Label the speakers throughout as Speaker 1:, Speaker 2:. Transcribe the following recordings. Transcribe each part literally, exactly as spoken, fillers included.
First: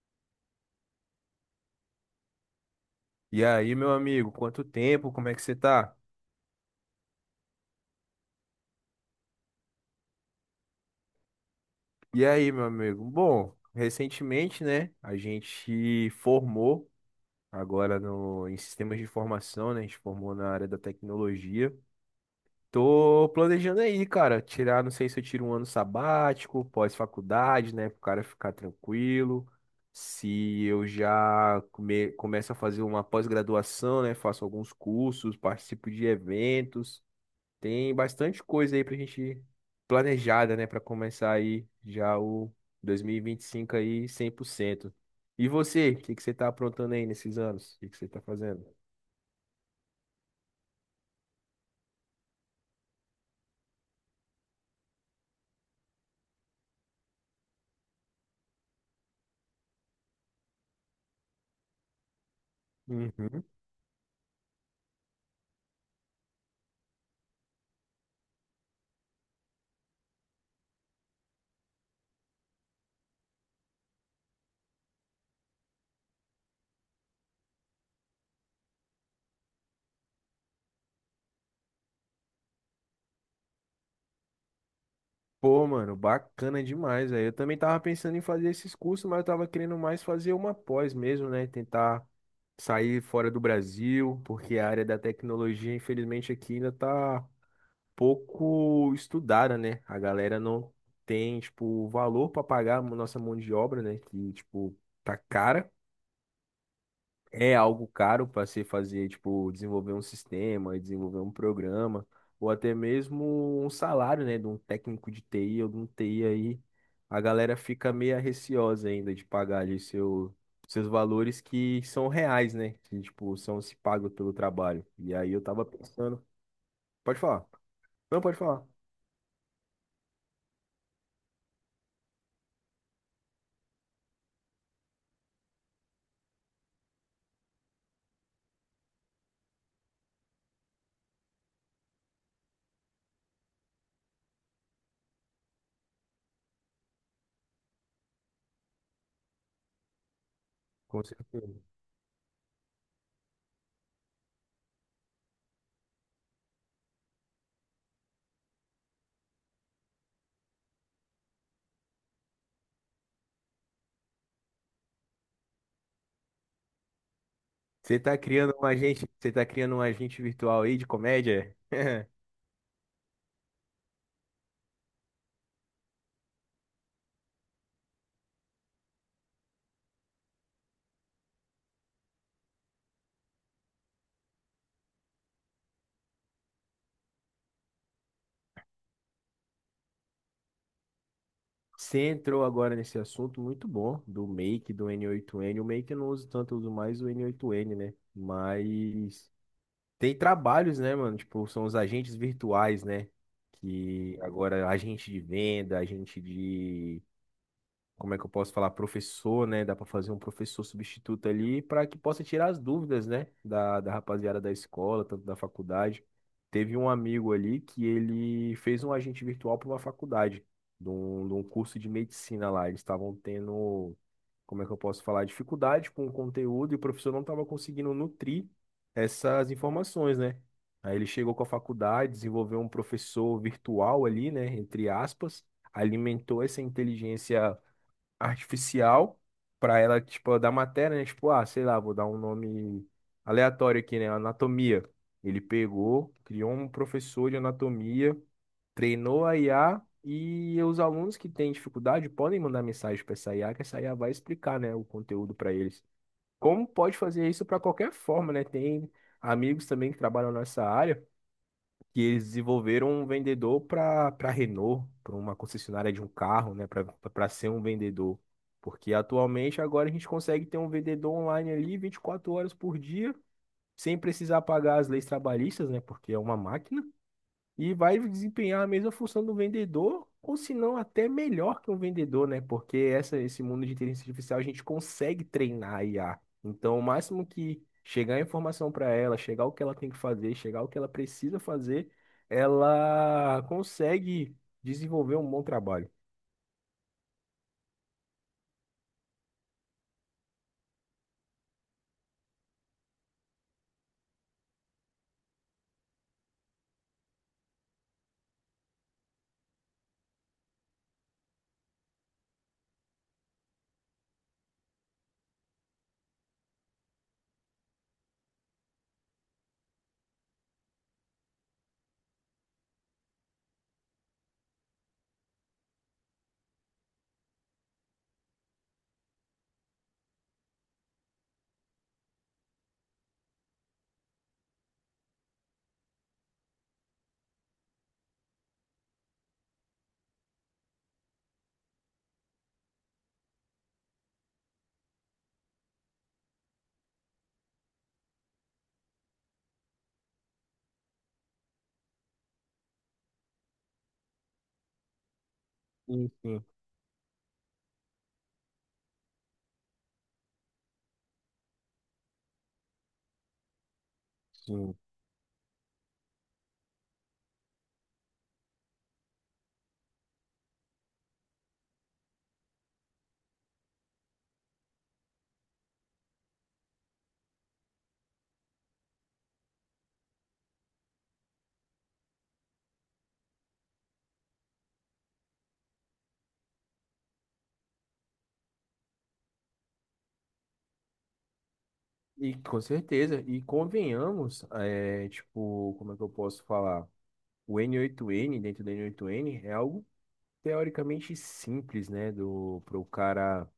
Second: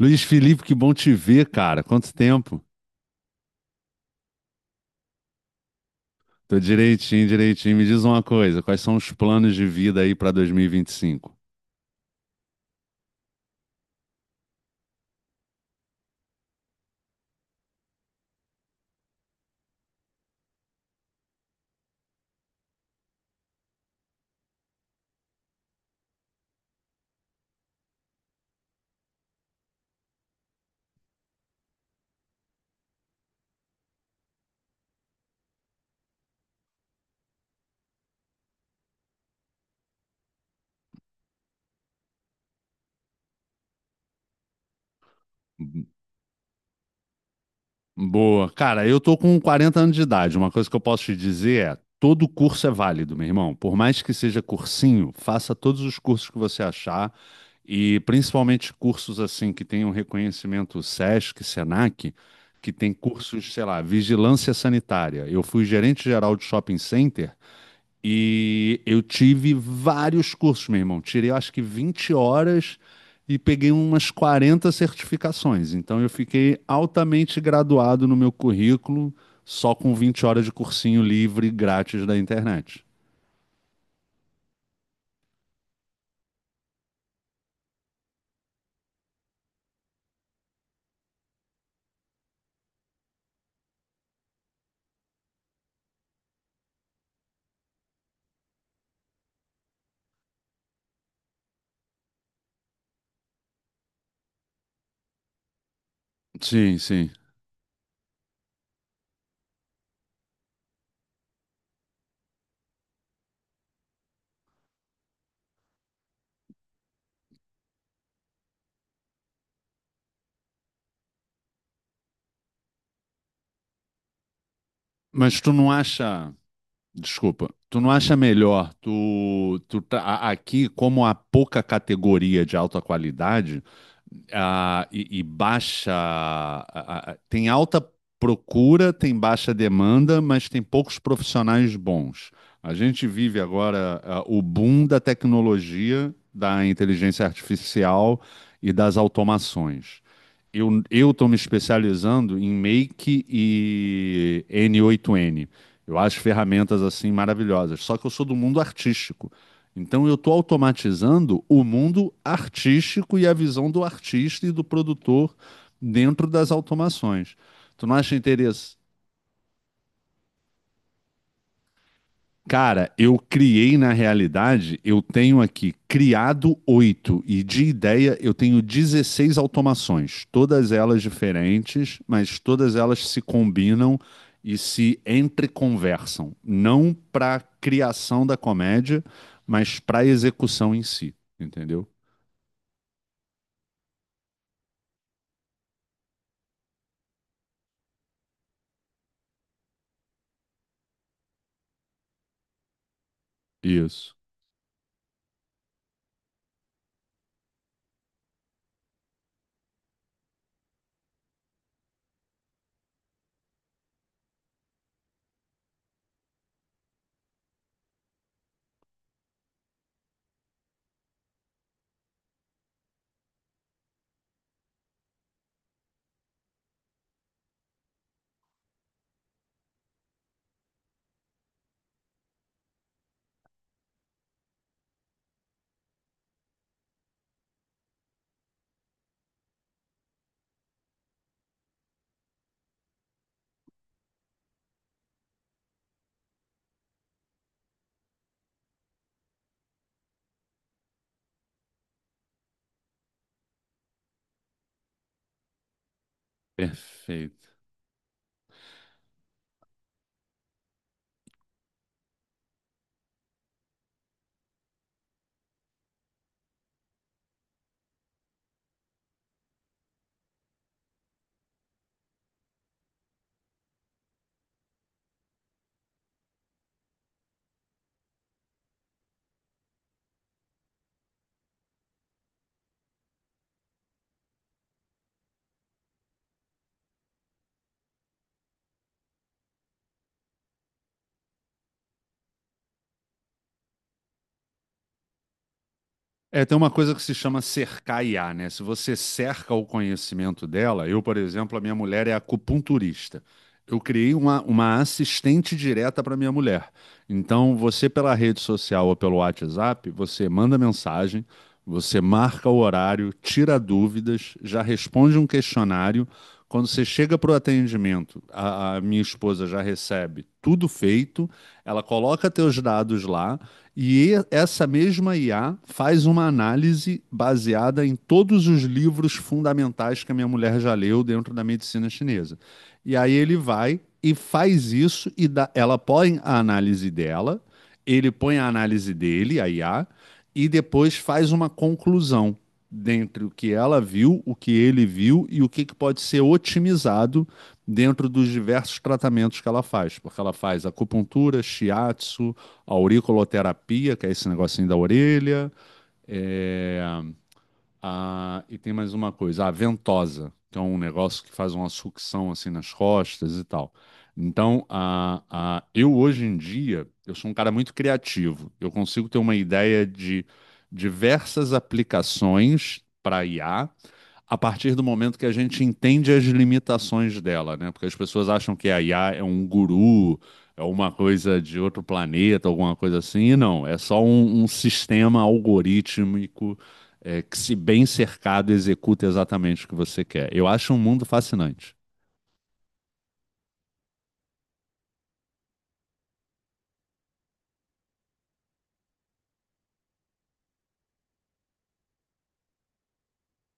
Speaker 1: Luiz Felipe, que bom te ver, cara. Quanto tempo?
Speaker 2: E aí, meu amigo, quanto tempo? Como é que você tá?
Speaker 1: Tô direitinho, direitinho. Me diz uma coisa, quais são os planos de vida aí para dois mil e vinte e cinco?
Speaker 2: E aí, meu amigo? Bom, recentemente, né, a gente formou agora no, em sistemas de informação, né? A gente formou na área da tecnologia. Tô planejando aí, cara, tirar, não sei se eu tiro um ano sabático, pós-faculdade, né, pro cara ficar tranquilo. Se eu já come, começo a fazer uma pós-graduação, né, faço alguns cursos, participo de eventos. Tem bastante coisa aí pra gente planejada, né, pra começar aí já o dois mil e e vinte e cinco aí cem por cento. E
Speaker 1: B-
Speaker 2: você, o que que você tá aprontando aí nesses anos? O que que você tá
Speaker 1: Boa.
Speaker 2: fazendo?
Speaker 1: Cara, eu tô com quarenta anos de idade. Uma coisa que eu posso te dizer é, todo curso é válido, meu irmão. Por mais que seja cursinho, faça todos os cursos que você achar e principalmente cursos assim que tenham reconhecimento SESC, SENAC, que tem
Speaker 2: Uhum.
Speaker 1: cursos, sei lá, vigilância sanitária. Eu fui gerente geral de shopping center. E eu tive vários cursos, meu irmão. Tirei, eu acho que vinte horas e peguei umas quarenta certificações. Então, eu fiquei altamente graduado no meu currículo, só com vinte horas de cursinho livre grátis da internet.
Speaker 2: Pô, mano, bacana demais, aí. Eu também tava pensando em fazer esses cursos, mas eu tava querendo mais fazer uma pós mesmo, né? Tentar sair fora do Brasil, porque a área da tecnologia, infelizmente, aqui ainda tá pouco estudada, né? A galera não tem, tipo, valor para pagar a nossa mão de obra, né? Que, tipo, tá cara.
Speaker 1: Sim, sim.
Speaker 2: É algo caro para se fazer, tipo, desenvolver um sistema, desenvolver um programa, ou até mesmo um salário, né? De um técnico de T I ou de um T I aí. A galera fica meio receosa ainda de pagar ali seu, seus valores que são reais, né? Que, tipo, são se pagos pelo trabalho. E aí
Speaker 1: Mas
Speaker 2: eu
Speaker 1: tu
Speaker 2: tava
Speaker 1: não
Speaker 2: pensando.
Speaker 1: acha.
Speaker 2: Pode falar.
Speaker 1: Desculpa, tu não acha
Speaker 2: Não, pode falar.
Speaker 1: melhor tu, tu tá- a- aqui, como há pouca categoria de alta qualidade, ah, e, e baixa. a- tem alta procura, tem baixa demanda, mas tem poucos profissionais bons. A gente vive agora, ah, o boom da tecnologia, da inteligência artificial e das automações. Eu,
Speaker 2: Com
Speaker 1: eu estou me
Speaker 2: certeza.
Speaker 1: especializando em Make e N oito N. Eu acho ferramentas assim maravilhosas. Só que eu sou do mundo artístico. Então eu estou automatizando o mundo artístico e a visão do artista e do produtor dentro das automações. Tu não
Speaker 2: Você
Speaker 1: acha
Speaker 2: tá criando um
Speaker 1: interesse?
Speaker 2: agente, você tá criando um agente virtual aí de comédia?
Speaker 1: Cara, eu criei na realidade, eu tenho aqui criado oito e de ideia eu tenho dezesseis automações, todas elas diferentes, mas todas elas se combinam e se entreconversam, não para criação da comédia, mas para execução em si, entendeu?
Speaker 2: Você entrou agora nesse assunto muito bom do Make, do N oito N. O Make eu não uso tanto, eu uso mais o N oito N, né? Mas tem trabalhos, né, mano? Tipo, são os agentes virtuais, né?
Speaker 1: Isso.
Speaker 2: Que agora agente de venda, agente de como é que eu posso falar, professor, né? Dá para fazer um professor substituto ali para que possa tirar as dúvidas, né? Da, da rapaziada da escola, tanto da faculdade. Teve um amigo ali que ele fez um agente virtual para uma faculdade, de um, de um curso de medicina lá. Eles estavam tendo, como é que eu posso falar, dificuldade com o conteúdo e o professor não estava conseguindo nutrir essas informações, né? Aí ele chegou com a faculdade, desenvolveu um professor virtual ali, né? Entre aspas, alimentou essa inteligência artificial para ela, tipo, dar matéria, né? Tipo, ah, sei lá, vou dar um nome aleatório aqui, né? Anatomia. Ele pegou, criou um professor de anatomia, treinou a I A e os alunos que têm dificuldade podem mandar mensagem para essa I A, que essa I A vai explicar, né, o conteúdo para eles. Como pode fazer isso
Speaker 1: Perfeito.
Speaker 2: para qualquer forma, né? Tem amigos também que trabalham nessa área que eles desenvolveram um vendedor para para Renault, para uma concessionária de um carro, né, para para ser um vendedor. Porque atualmente agora a gente consegue ter um vendedor online ali vinte e quatro horas por dia, sem precisar pagar as leis trabalhistas, né, porque é uma máquina. E vai desempenhar a mesma função do vendedor, ou se não, até melhor que um vendedor, né? Porque essa, esse mundo de inteligência artificial a gente consegue treinar a I A. Então, o máximo que chegar a informação para ela, chegar o que ela tem que fazer, chegar o que ela precisa fazer, ela consegue desenvolver um bom trabalho.
Speaker 1: É, tem uma coisa que se chama cercar I A, né? Se você cerca o conhecimento dela, eu, por exemplo, a minha mulher é acupunturista. Eu criei uma, uma assistente direta para minha mulher. Então, você pela rede social ou pelo WhatsApp, você manda mensagem, você marca o horário, tira dúvidas, já responde um questionário. Quando você chega para o atendimento, a a minha esposa já recebe tudo feito, ela coloca teus dados lá. E essa mesma I A faz uma análise baseada em todos os livros fundamentais que a minha mulher já leu dentro da medicina chinesa. E aí ele vai e faz isso e dá- ela põe a análise dela, ele põe a análise dele, a I A, e depois faz uma conclusão dentre o que ela viu, o que ele viu e o que que pode ser otimizado dentro dos diversos tratamentos que ela faz, porque ela faz acupuntura, shiatsu, auriculoterapia, que é esse negocinho da orelha,
Speaker 2: Sim, sim,
Speaker 1: é, a, e tem mais uma coisa, a ventosa, que é um negócio que faz uma sucção assim nas costas e tal. Então,
Speaker 2: sim.
Speaker 1: a, a, eu hoje em dia, eu sou um cara muito criativo. Eu consigo ter uma ideia de diversas aplicações para IA a partir do momento que a gente entende as limitações dela, né? Porque as pessoas acham que a I A é um guru, é uma coisa de outro planeta, alguma coisa assim, e não, é só um, um sistema algorítmico é, que, se bem cercado, executa exatamente o que você quer. Eu acho um mundo fascinante.
Speaker 2: E com certeza, e convenhamos, é, tipo, como é que eu posso falar? O N oito N, dentro do N oito N, é algo teoricamente simples, né, do para o cara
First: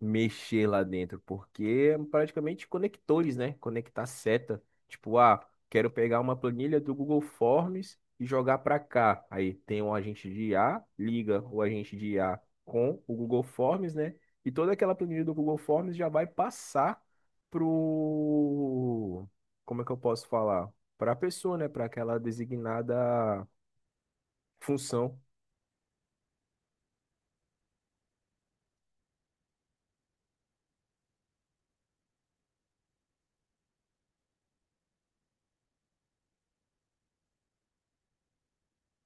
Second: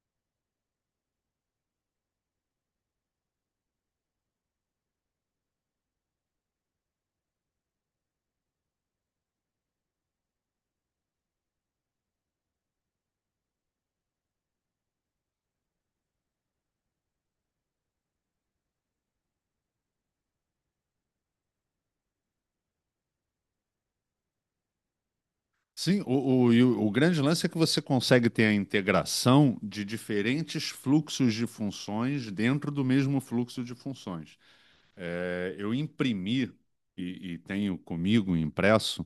Speaker 2: mexer lá dentro, porque é praticamente conectores, né? Conectar seta, tipo, ah, quero pegar uma planilha do Google Forms e jogar para cá. Aí tem um agente de I a liga o agente de I a com o Google Forms, né? E toda aquela planilha do Google Forms já vai passar pro, como é que eu posso falar? Para a pessoa, né? Para aquela designada função.
Speaker 1: Sim, o, o, e o- o grande lance é que você consegue ter a integração de diferentes fluxos de funções dentro do mesmo fluxo de funções. É, eu imprimi e, e tenho comigo impresso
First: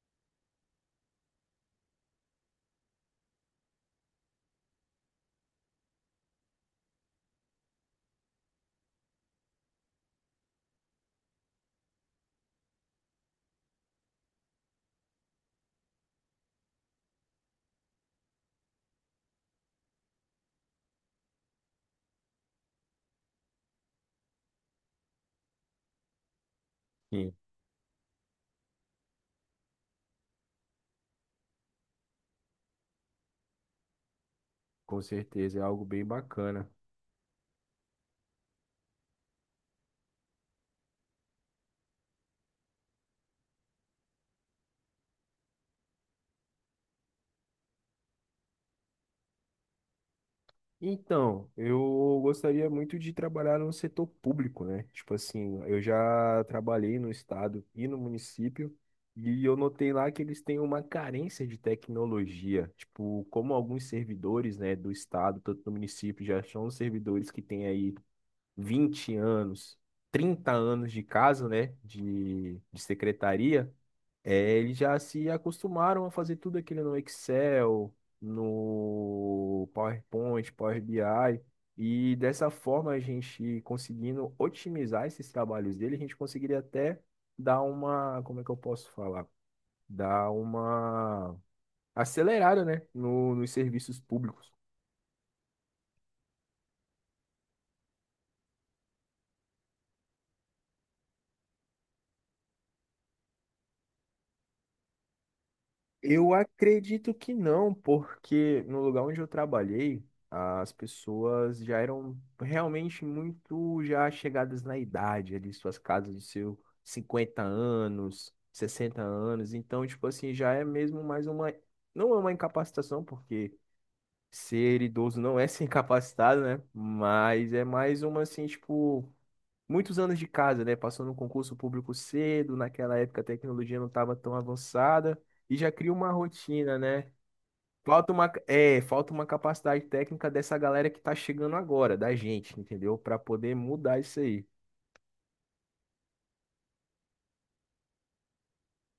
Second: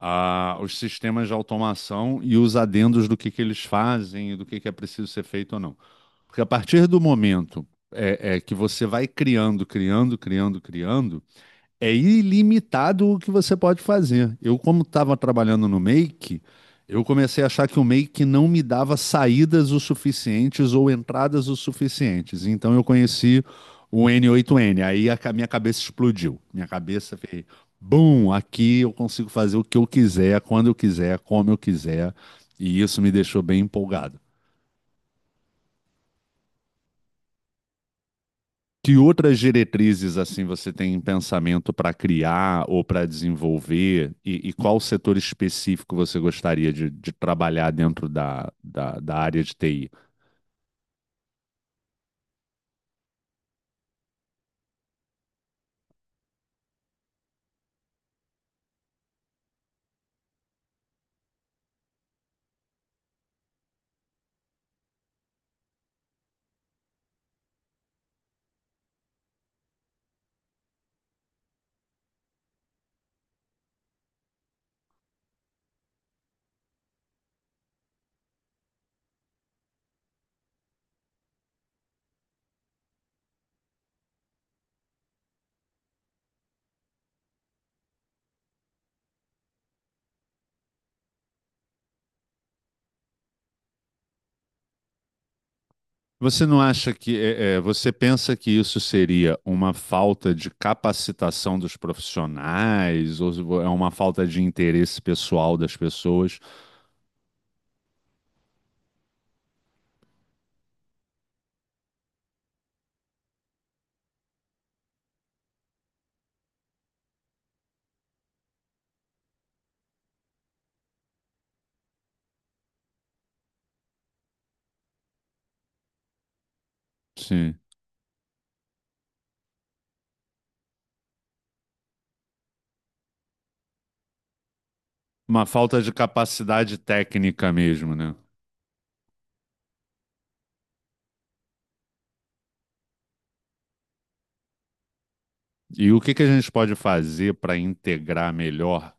Speaker 1: ah, os sistemas de automação e os adendos do que, que eles fazem e do que, que é preciso ser feito ou não. Porque a partir do momento é, é, que você vai criando, criando, criando, criando, é ilimitado o que você pode fazer. Eu, como estava trabalhando no Make, eu comecei a achar que o Make não me dava saídas o suficientes ou entradas o suficientes. Então eu conheci o N oito N. Aí a ca- minha cabeça explodiu. Minha cabeça
Speaker 2: Sim.
Speaker 1: fez, bum, aqui eu consigo fazer o que eu quiser, quando eu quiser, como eu quiser. E isso me deixou bem empolgado.
Speaker 2: Com certeza, é algo bem bacana.
Speaker 1: Que outras diretrizes assim você tem em pensamento para criar ou para desenvolver? E, e qual setor específico você gostaria de, de trabalhar dentro da, da, da área de T I?
Speaker 2: Então, eu gostaria muito de trabalhar no setor público, né? Tipo assim, eu já trabalhei no estado e no município, e eu notei lá que eles têm uma carência de tecnologia. Tipo, como alguns servidores, né, do estado, tanto do município, já são servidores que têm aí vinte anos, trinta anos de caso, né, de, de secretaria. É, eles já se acostumaram a fazer tudo aquilo no Excel, no PowerPoint, Power B I, e dessa forma a gente conseguindo otimizar esses trabalhos dele, a gente conseguiria até dar uma, como é que eu posso falar? Dar uma acelerada, né, no, nos serviços públicos.
Speaker 1: Você não acha que é, é, você pensa que isso seria uma falta de capacitação dos profissionais ou é uma falta de interesse pessoal das
Speaker 2: Eu
Speaker 1: pessoas?
Speaker 2: acredito que não, porque no lugar onde eu trabalhei, as pessoas já eram realmente muito já chegadas na idade, ali suas casas dos seus cinquenta anos, sessenta anos, então tipo assim, já é mesmo mais uma não é uma incapacitação, porque ser idoso não é ser incapacitado, né? Mas
Speaker 1: Sim.
Speaker 2: é mais uma assim, tipo muitos anos de casa, né? Passou no concurso público cedo, naquela época a tecnologia não estava tão avançada
Speaker 1: Uma
Speaker 2: e já
Speaker 1: falta de
Speaker 2: cria uma
Speaker 1: capacidade
Speaker 2: rotina, né?
Speaker 1: técnica mesmo,
Speaker 2: Falta
Speaker 1: né?
Speaker 2: uma, é, falta uma capacidade técnica dessa galera que tá chegando agora, da gente, entendeu? Para poder mudar isso aí.
Speaker 1: E o que que a gente pode fazer para integrar melhor.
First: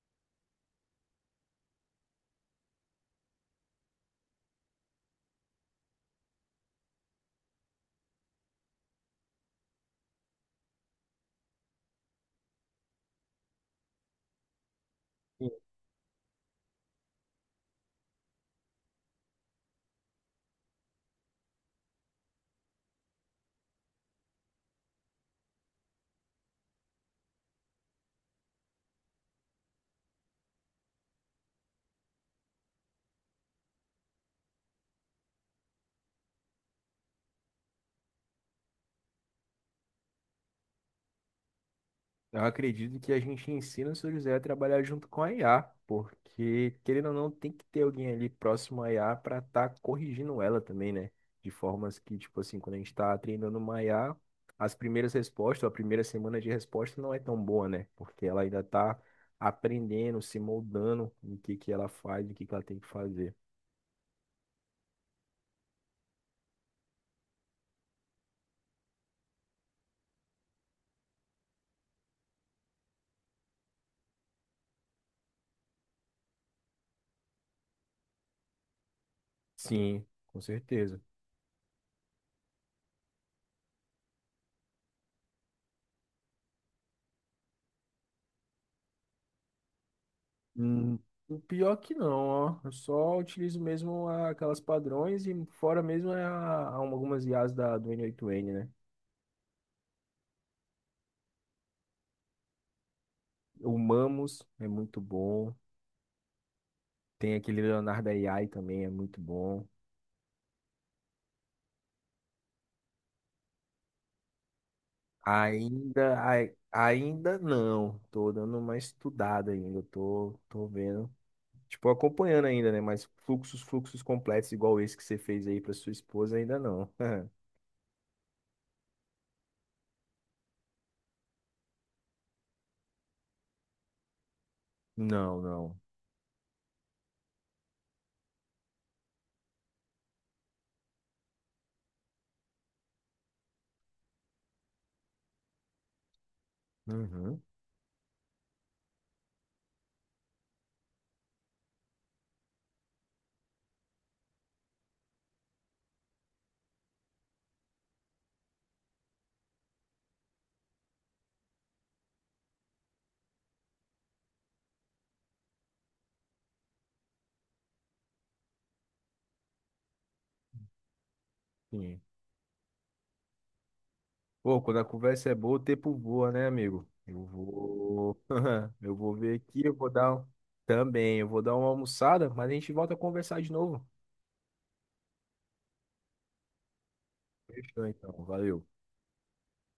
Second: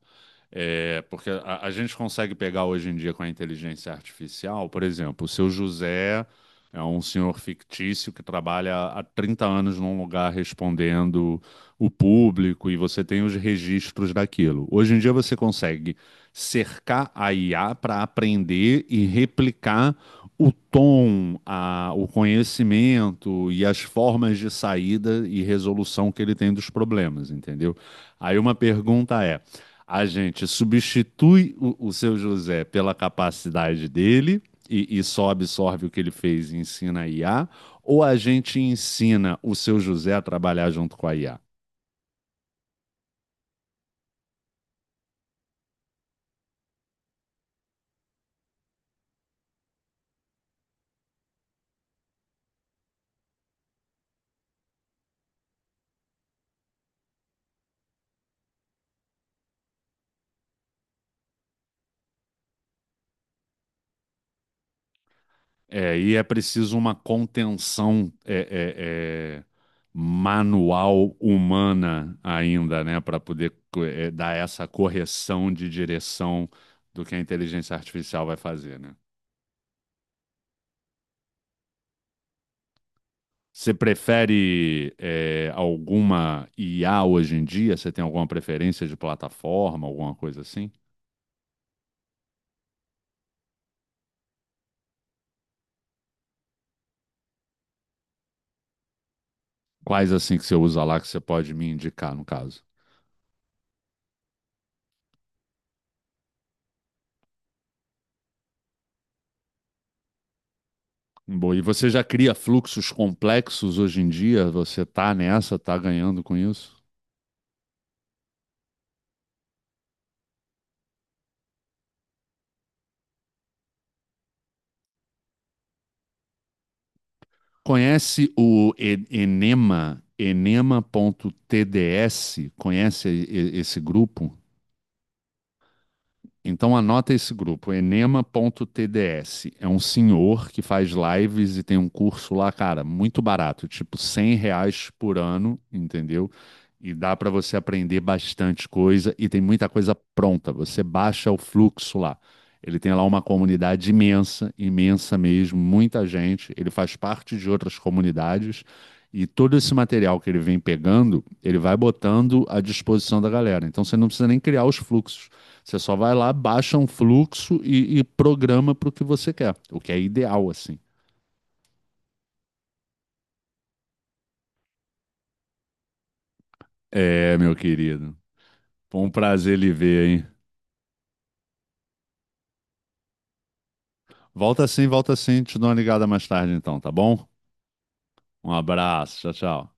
Speaker 1: É, porque a, a gente consegue pegar hoje em dia com a inteligência artificial, por exemplo, o seu José é um senhor fictício que trabalha há trinta anos num lugar respondendo o público e você tem os registros daquilo. Hoje em dia você consegue cercar a I A para aprender e replicar o tom, a- o conhecimento e as formas de saída e resolução que ele tem dos problemas, entendeu? Aí uma pergunta é. A gente substitui o, o seu José pela capacidade dele e, e só absorve o que ele fez e ensina a I A, ou a gente ensina o seu José a trabalhar junto com a I A?
Speaker 2: Eu acredito que a gente ensina o seu José a trabalhar junto com a I A, porque, querendo ou não, tem que ter alguém ali próximo à I A para estar corrigindo ela também, né? De formas que, tipo assim, quando a gente está treinando uma I A, as primeiras respostas, ou a primeira semana de resposta não é tão boa, né? Porque ela ainda está aprendendo, se moldando no que que ela faz, o que que ela tem que fazer.
Speaker 1: É, e é preciso uma contenção é, é, é, manual humana ainda, né, para poder co- é, dar essa correção de direção do que a inteligência artificial vai fazer, né?
Speaker 2: Sim, com certeza.
Speaker 1: Você prefere é, alguma I A hoje em dia? Você tem alguma preferência de plataforma, alguma coisa assim?
Speaker 2: Hum, o pior que não, ó. Eu só utilizo mesmo a- aquelas padrões e fora mesmo é a, a algumas I as da, do N oito N, né?
Speaker 1: Quais assim que você usa lá que você pode me indicar, no caso?
Speaker 2: O Mamos é muito bom. Tem aquele Leonardo A I também, é muito bom.
Speaker 1: Bom, e você já cria fluxos complexos hoje em dia? Você tá nessa, tá
Speaker 2: Ainda,
Speaker 1: ganhando com
Speaker 2: ai-
Speaker 1: isso?
Speaker 2: ainda não. Tô dando uma estudada ainda. Tô, tô vendo. Tipo, acompanhando ainda, né? Mas fluxos, fluxos completos igual esse que você fez aí pra sua esposa, ainda não.
Speaker 1: Conhece o E- Enema, enema ponto enema ponto t d s? Conhece e- e- esse grupo?
Speaker 2: Não, não.
Speaker 1: Então anota esse grupo, enema ponto t d s. É um senhor que faz lives e tem um curso lá, cara, muito barato, tipo cem reais por ano, entendeu? E dá para
Speaker 2: Uhum.
Speaker 1: você aprender bastante coisa e tem muita coisa pronta. Você baixa o fluxo lá. Ele tem lá uma comunidade imensa, imensa mesmo, muita gente. Ele faz parte de outras comunidades e todo esse material que ele vem pegando, ele vai botando à disposição da galera. Então você não precisa nem criar os fluxos. Você só vai lá, baixa um fluxo e, e programa para o que você quer, o que é ideal, assim.
Speaker 2: Pô, quando a conversa é boa, o tempo voa, né, amigo? Eu
Speaker 1: É, meu querido.
Speaker 2: vou. Eu
Speaker 1: Foi um
Speaker 2: vou ver
Speaker 1: prazer
Speaker 2: aqui,
Speaker 1: lhe
Speaker 2: eu vou
Speaker 1: ver,
Speaker 2: dar. um-
Speaker 1: hein?
Speaker 2: Também, eu vou dar uma almoçada, mas a gente volta a conversar de novo.
Speaker 1: Volta sim, volta sim. Te dou uma ligada mais tarde, então, tá bom?
Speaker 2: Fechou, então.
Speaker 1: Um
Speaker 2: Valeu.
Speaker 1: abraço. Tchau, tchau.